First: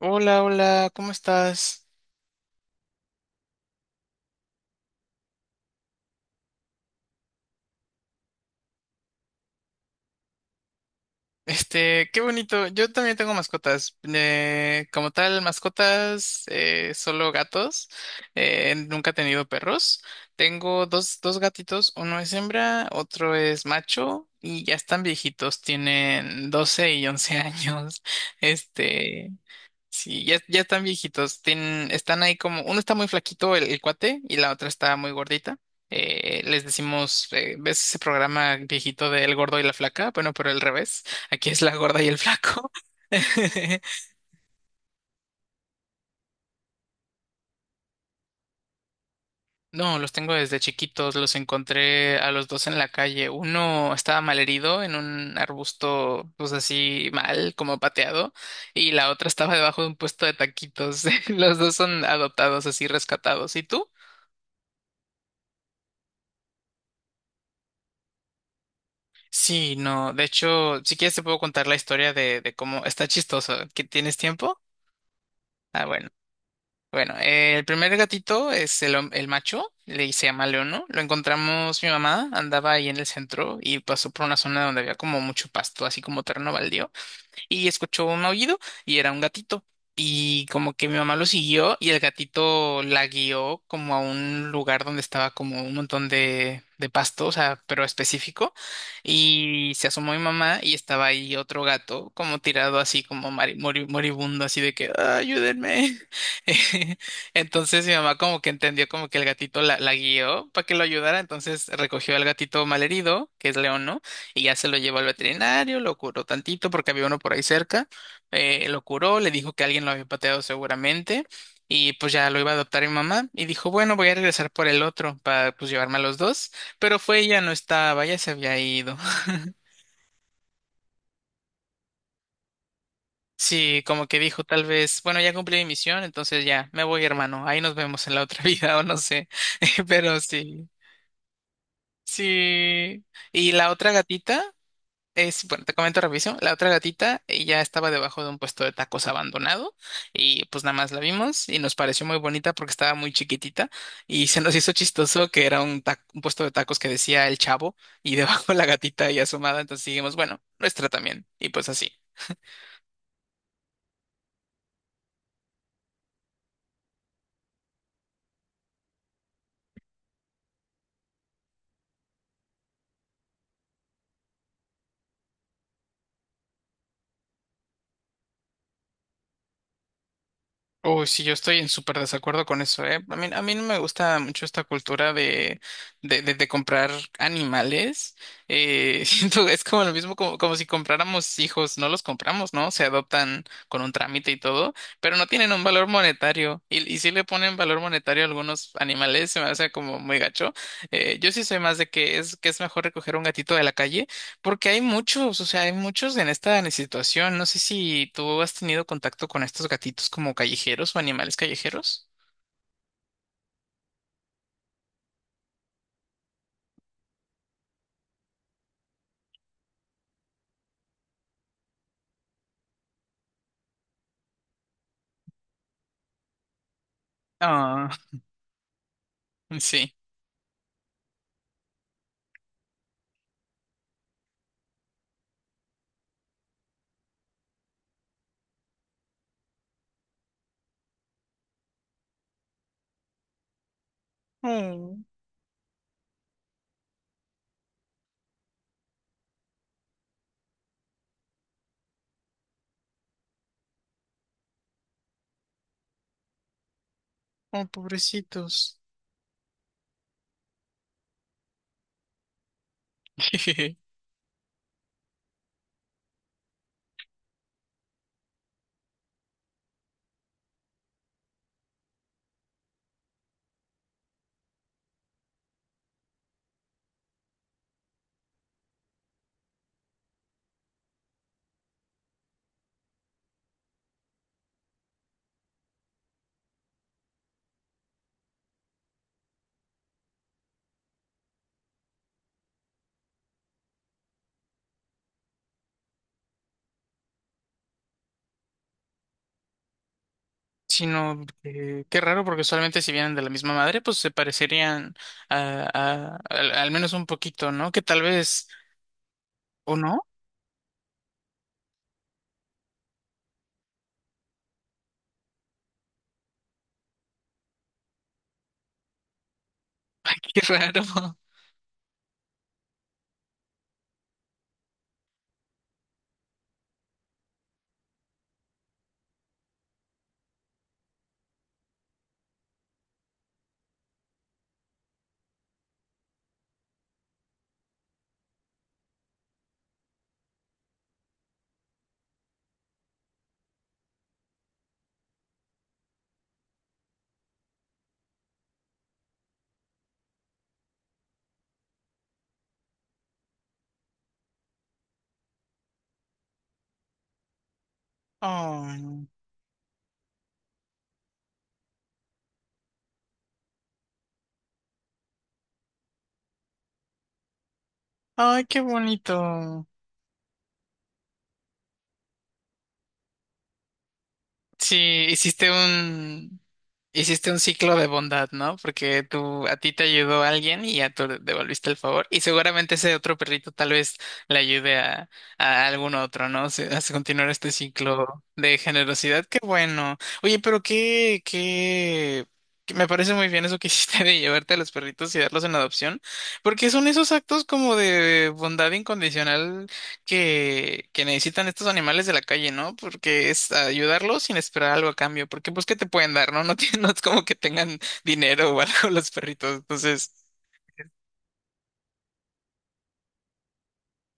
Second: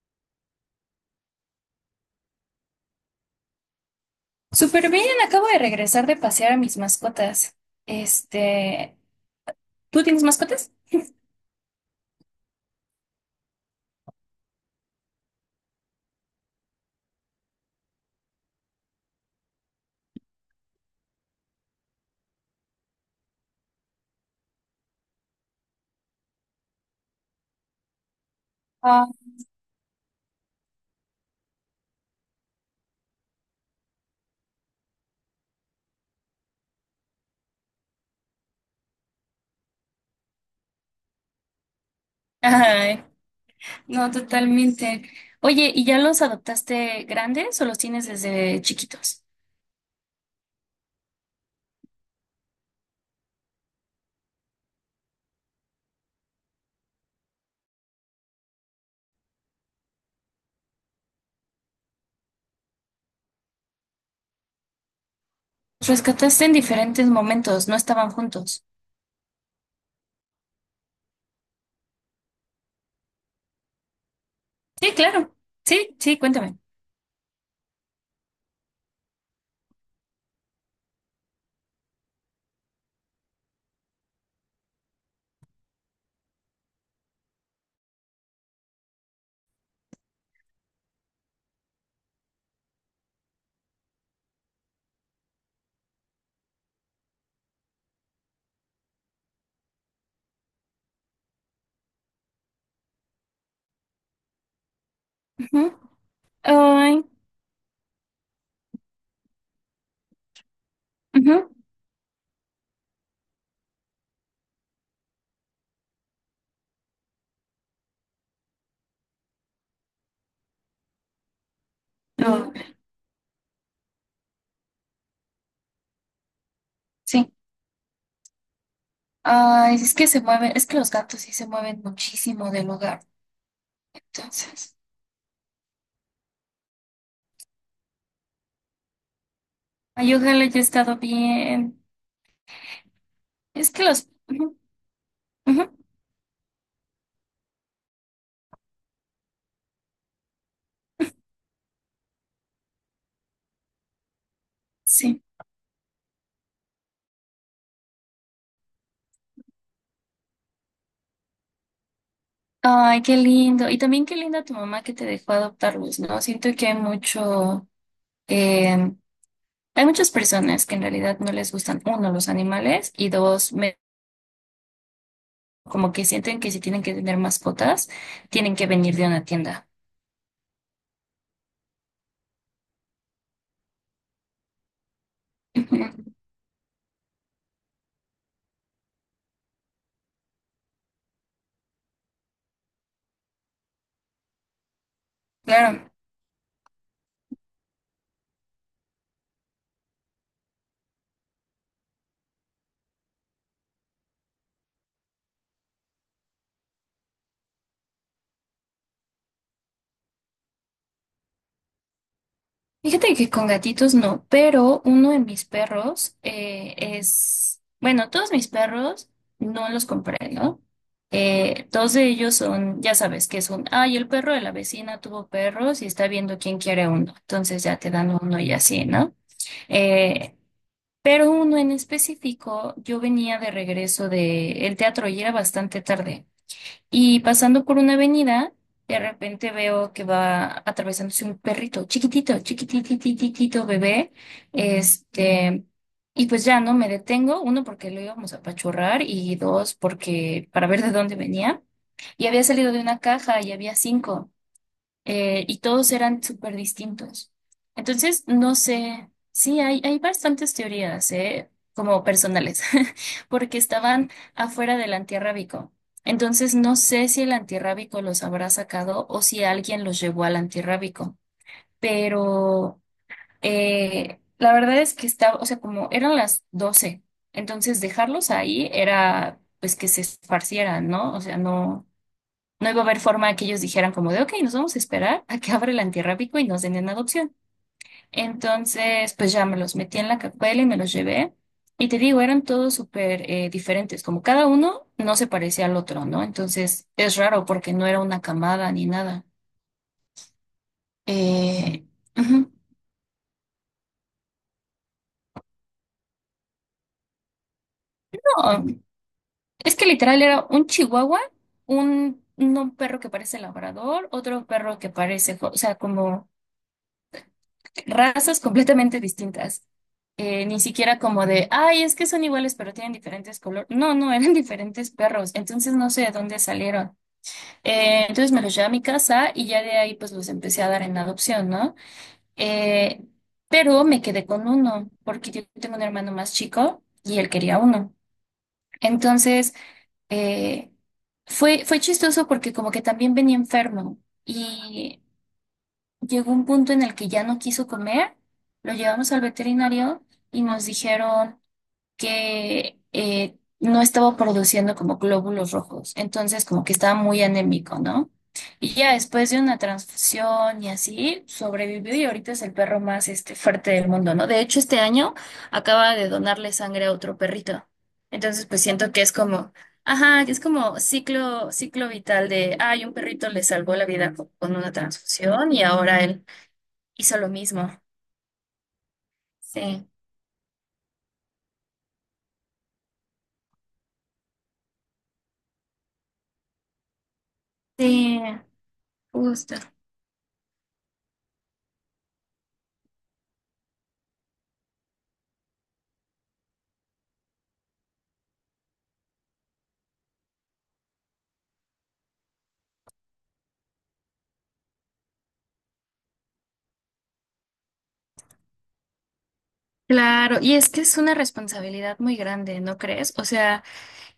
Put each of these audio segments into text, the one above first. Hola, hola, ¿cómo estás? Súper bien, acabo de regresar de pasear a mis mascotas. Este, ¿tú tienes mascotas? Qué bonito. Yo también tengo mascotas. Como tal, mascotas, solo gatos. Nunca he tenido perros. Tengo dos gatitos. Uno es hembra, otro es macho y ya están viejitos. Tienen 12 y 11 años. Ah. Este, Sí, ya están viejitos. Tienen, están ahí como, uno está muy flaquito, el cuate, y la otra está muy gordita. Les decimos, ¿ves ese programa viejito de El gordo y la flaca? Bueno, pero al revés. Aquí es la gorda y el flaco. Ay, no, totalmente. Oye, ¿y ya los adoptaste grandes o los tienes desde chiquitos? No, los tengo desde chiquitos. Los encontré a los dos en la calle. Uno estaba malherido en un arbusto, pues así mal, como pateado, y la otra estaba debajo de un puesto de taquitos. Los dos son adoptados, así rescatados. ¿Y tú? Los rescataste en diferentes momentos, no estaban juntos. Sí, no, de hecho, si quieres te puedo contar la historia de cómo está chistoso. ¿Que tienes tiempo? Sí, claro. Ah, Sí, bueno. sí, cuéntame. Bueno, el primer gatito es el, el macho, le se llama Leono. Lo encontramos mi mamá, andaba ahí en el centro y pasó por una zona donde había como mucho pasto, así como terreno baldío y escuchó un aullido y era un gatito. Y como que mi mamá lo siguió y el gatito la guió como a un lugar donde estaba como un montón de pasto, o sea, pero específico. Y se asomó mi mamá y estaba ahí otro gato como tirado así como moribundo, así de que, "Ah, Ujú. ayúdenme." Ay, Entonces mi mamá como que entendió como que el gatito la guió para que lo ayudara, ujú. entonces recogió al gatito malherido, que es León, ¿no? Y ya se lo llevó al veterinario, lo curó tantito porque había uno por ahí cerca, lo curó, le dijo que alguien lo había pateado seguramente y pues ya lo iba Lo- a adoptar mi mamá y dijo, bueno, voy a regresar por el otro para pues llevarme a los dos, pero fue sí. ella, no estaba, ya se había ido. Ay, es que se mueven, es que los gatos sí se mueven muchísimo del hogar. Sí, como que dijo tal Entonces, vez, bueno, ya cumplí mi misión, entonces ya, me voy hermano, ahí nos vemos en la otra vida o no sé, ay, pero ojalá haya sí, estado bien. sí. Y la Es que otra los, gatita. ujú, Es, bueno, ujú, te comento revisión. La otra gatita ya estaba debajo de un puesto de tacos abandonado y pues nada más la vimos y nos pareció muy bonita porque estaba muy chiquitita y se nos hizo sí. chistoso que era un, un puesto de tacos que decía el chavo y debajo la gatita y asomada. Entonces dijimos, bueno, nuestra también. Y pues así. Ay, qué lindo. Y también qué linda tu mamá que te dejó adoptarlos, ¿no? Siento que hay mucho, em, hay muchas personas que en realidad no les gustan, uno, los animales y dos, como que sienten que si tienen que tener mascotas, tienen que venir de una tienda. Uy, sí, yo estoy en súper desacuerdo con eso, ¿eh? A mí no me gusta mucho esta cultura de, Ujú. de, de, de comprar animales. Siento que es como lo mismo como, como si compráramos hijos, no los compramos, ¿no? Se adoptan con un trámite y todo, pero no tienen un valor Claro. monetario. Y si le ponen valor monetario a algunos animales, se me hace como muy gacho. Yo sí soy más de que es mejor recoger un gatito de la calle porque hay muchos, o sea, hay muchos en esta situación. No sé si tú has tenido contacto con estos gatitos como callejeros o animales callejeros. Fíjate que con gatitos no, pero uno de mis perros es, bueno, todos mis perros no los compré, ¿no? Dos de ellos son, ya sabes, que son, ay, el perro de la vecina tuvo perros y está viendo quién quiere uno, entonces ya Ah, te dan uno y así, ¿no? sí. Eh, pero uno en específico, yo venía de regreso del teatro y era bastante tarde. Y pasando por una avenida, de repente veo que va atravesándose un perrito chiquitito, chiquititititito bebé. Oh, Este, y pues ya no me detengo, uno porque lo íbamos a apachurrar y dos porque para ver de dónde venía. Y había salido de una caja y había cinco y todos eran súper distintos. oh, Entonces, no pobrecitos. sé, sí, hay bastantes teorías, ¿eh? Como personales, porque estaban afuera del antirrábico. Entonces, no sé si el antirrábico los habrá sacado o si alguien los llevó al antirrábico, pero la verdad es que estaba, o sea, como eran las 12:00, entonces dejarlos ahí era pues que se esparcieran, ¿no? O sea, no. No iba a haber forma que ellos dijeran como de, ok, nos vamos a esperar a que abra el antirrábico y nos den en adopción. Entonces, pues ya me los metí en la cacuela y me los llevé. Y te digo, eran todos súper diferentes, como cada uno no se parecía al otro, ¿no? Entonces, es raro porque no era una camada ni nada. Sino, Eh, qué raro, porque Ujú. solamente si vienen de la misma madre, pues se parecerían a, al menos un poquito, ¿no? Que tal vez, No, ¿o es que no? literal era un chihuahua, un, no un perro que parece labrador, otro perro que parece, o sea, como razas completamente distintas. Ay, qué Ni siquiera raro. como de, ay, es que son iguales pero tienen diferentes colores. No, no, eran diferentes perros, entonces no sé de dónde salieron. Entonces me los llevé a mi casa y ya de ahí pues los empecé a dar en adopción, ¿no? Eh, pero me quedé con uno porque yo tengo un hermano más chico y él quería uno. Entonces, eh, fue chistoso porque como que también venía enfermo y llegó un punto en el que ya no quiso comer, lo llevamos al veterinario y nos dijeron que no estaba produciendo como glóbulos rojos, entonces como que estaba muy anémico, ¿no? Y ya Ay, después de una transfusión y así, sobrevivió y ahorita es el perro más este, fuerte del mundo, ¿no? De hecho, este año acaba de donarle sangre a otro perrito. ay, Entonces, qué pues siento que es como, bonito. ajá, que es como ciclo, ciclo vital de, ay, un perrito le salvó la vida con una Sí, transfusión y ahora él hizo lo hiciste un mismo. ciclo de bondad, ¿no? Porque tú, a ti te Sí, ayudó alguien y ya tú devolviste el favor. Y seguramente ese otro perrito tal vez le ayude a algún otro, ¿no? A continuar este sí, ciclo de generosidad. Qué justo. bueno. Oye, pero que me parece muy bien eso que hiciste de llevarte a los perritos y darlos en adopción, porque son esos actos como de bondad incondicional que necesitan estos animales de la calle, ¿no? Porque es ayudarlos sin esperar algo a cambio, porque pues ¿qué te pueden dar, no? No, tienen- no es como que tengan dinero o algo los perritos, entonces Claro, y es que es una responsabilidad muy grande, ¿no crees? O sea,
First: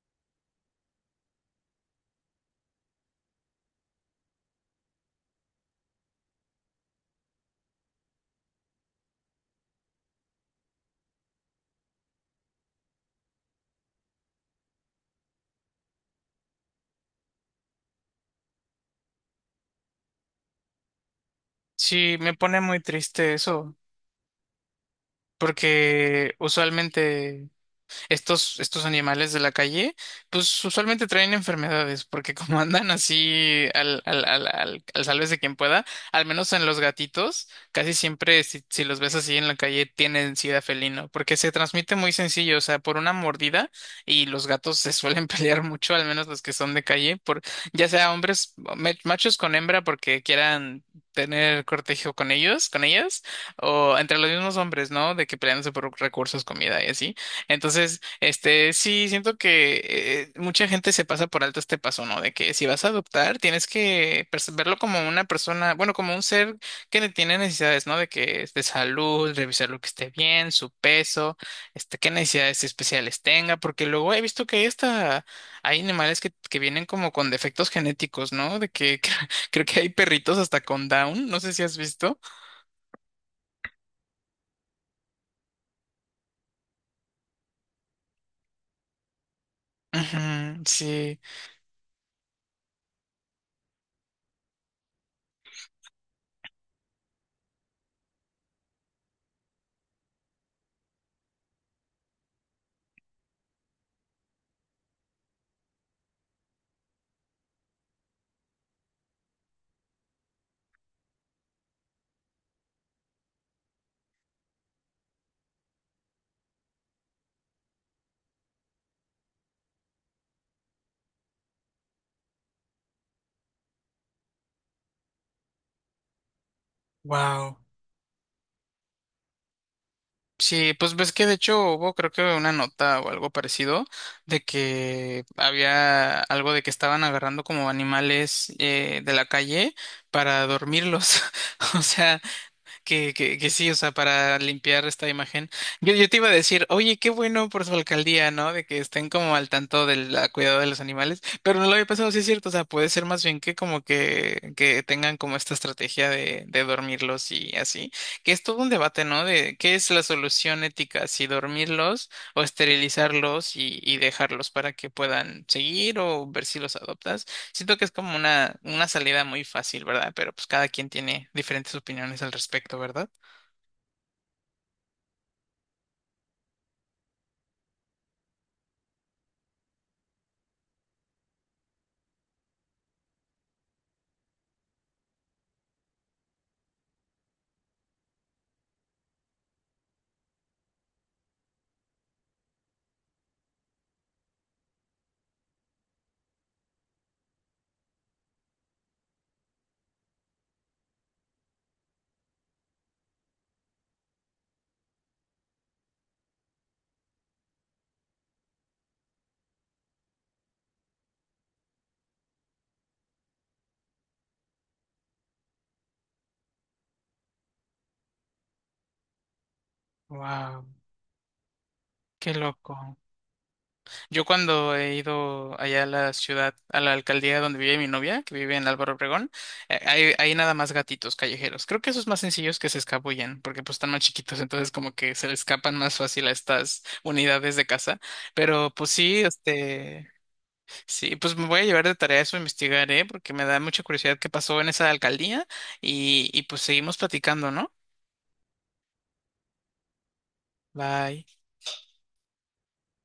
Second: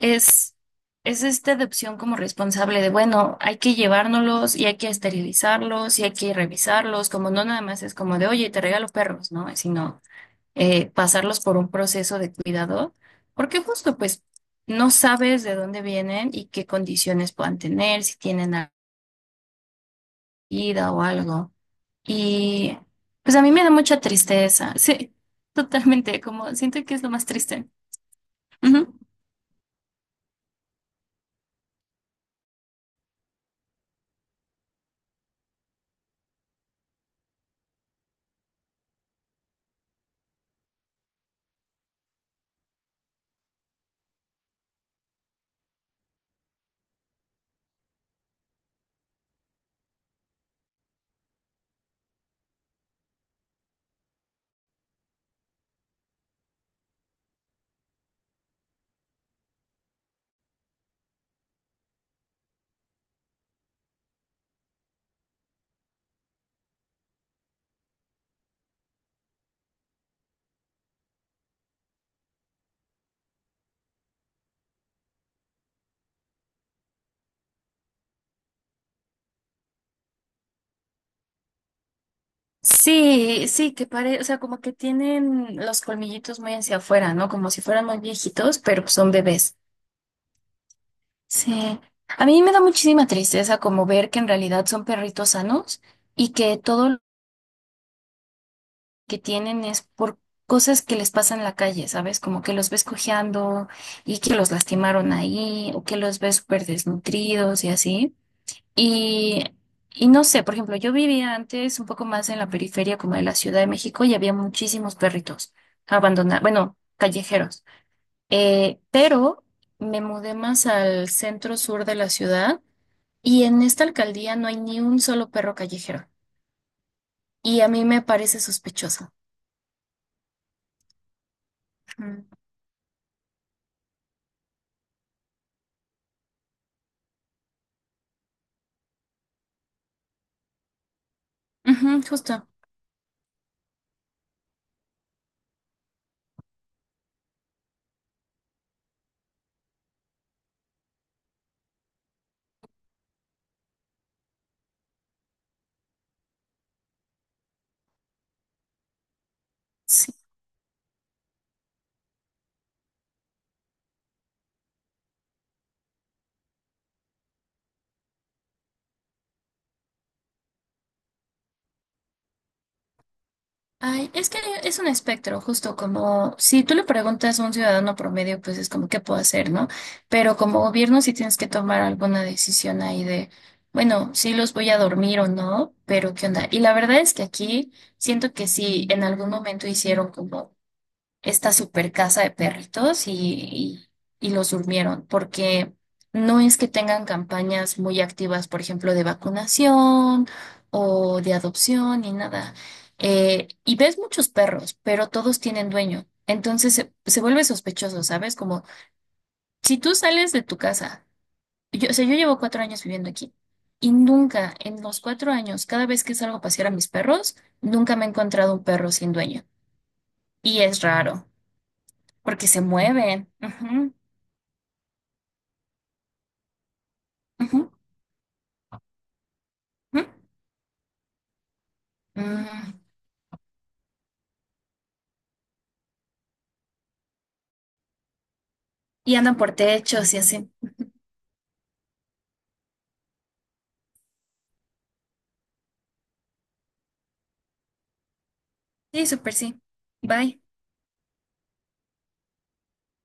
es, es esta adopción como responsable de, bueno, hay que llevárnoslos y hay que esterilizarlos y hay que revisarlos, como no nada más es como de, oye, te regalo perros, ¿no? Sino pasarlos por un proceso de cuidado, porque justo pues no sabes de dónde vienen y qué condiciones puedan tener, si tienen alguna vida o algo. sí, me pone Y muy triste pues a mí me da eso, mucha tristeza, sí, totalmente, porque como siento que es lo más usualmente triste. estos, Ujú. estos animales de la calle, pues usualmente traen enfermedades, porque como andan así al sálvese quien pueda, al menos en los gatitos, casi siempre si los ves así en la calle tienen sida felino, porque se transmite muy sencillo, o sea, por una mordida y los gatos se suelen pelear mucho, al menos los que son de calle, por ya sea hombres, machos con hembra porque quieran tener cortejo con ellos, con ellas, o entre los mismos hombres, ¿no? De que peleándose por recursos, comida y así. Entonces, este, sí, siento que mucha gente se pasa por alto este paso, ¿no? De que si vas a adoptar, tienes que verlo como una persona, bueno, como un ser que tiene necesidades, ¿no? De que es de salud, revisar lo que esté bien, su peso, este, qué necesidades especiales tenga, porque luego he visto que hay hasta, hay animales que vienen como con defectos genéticos, ¿no? De que creo que hay perritos hasta con Down, no sé si has visto. Sí, sí, que parece, o sea, como que tienen los colmillitos muy hacia afuera, ¿no? Como si fueran muy viejitos, pero pues son bebés. Ujú, sí, Sí. A mí me da muchísima tristeza como ver que en realidad son perritos sanos y que todo lo que tienen es por cosas que les pasan en la calle, ¿sabes? Como que los ves cojeando y que los lastimaron ahí o que los ves súper desnutridos y así. Y, y no sé, por ejemplo, yo vivía antes un poco más en la periferia como de la Ciudad de México y había muchísimos perritos abandonados, bueno, callejeros. Pero me mudé más al centro sur de la ciudad y en esta alcaldía no hay ni un solo perro callejero. wow. Y a mí me parece sospechoso. Sí, pues ves que de hecho hubo creo que Mm. una nota o algo parecido de que había algo de que estaban agarrando como animales de la calle para dormirlos. O Ujú, sea, justo. que sí, o sea, para limpiar esta imagen. Yo te iba a decir, oye, qué bueno por su alcaldía, ¿no? De que estén como al tanto del cuidado de los animales, pero no lo había pensado, sí es cierto, o sea, puede ser más bien que como que tengan como esta estrategia de dormirlos y así, que es todo un debate, ¿no? De qué es la Sí. solución ética, si dormirlos o esterilizarlos y dejarlos para que puedan seguir o ver si los adoptas. Siento que es como una salida muy fácil, ¿verdad? Pero pues cada quien tiene diferentes opiniones al respecto, ¿verdad? Ay, es que es un espectro, justo como si tú le preguntas a un ciudadano promedio, pues es como qué puedo hacer, ¿no? Pero como gobierno sí tienes que tomar alguna decisión ahí de, bueno, sí los voy a dormir o no, pero ¿qué onda? Y la verdad es que aquí siento que sí, en algún momento hicieron como esta super casa de perritos y los durmieron, porque no es que tengan campañas muy activas, por ejemplo, de vacunación o de adopción ni nada. Y ves muchos perros, pero todos tienen dueño. Entonces se vuelve sospechoso, ¿sabes? Como si tú sales de tu casa, yo, o sea, yo llevo 4 años viviendo aquí y nunca en los 4 años, cada vez que salgo a pasear a mis perros, nunca me he encontrado un perro sin dueño. Y Wow, es raro qué porque se loco. mueven. Ujú, Yo cuando he ido allá a la ciudad, a la alcaldía donde ujú, vive mi novia, que vive en Álvaro Obregón, ujú. Hay nada más gatitos callejeros. Creo que esos más sencillos que Mm. se escabullen, porque pues están más chiquitos, entonces como que se le escapan más fácil a estas unidades de casa. Pero pues Y sí, andan por este, techos y así. sí, pues me voy a llevar de tarea eso, investigar, ¿eh? Porque me da mucha curiosidad qué pasó en esa alcaldía y pues seguimos platicando, ¿no? Sí, súper sí. Bye. Bye.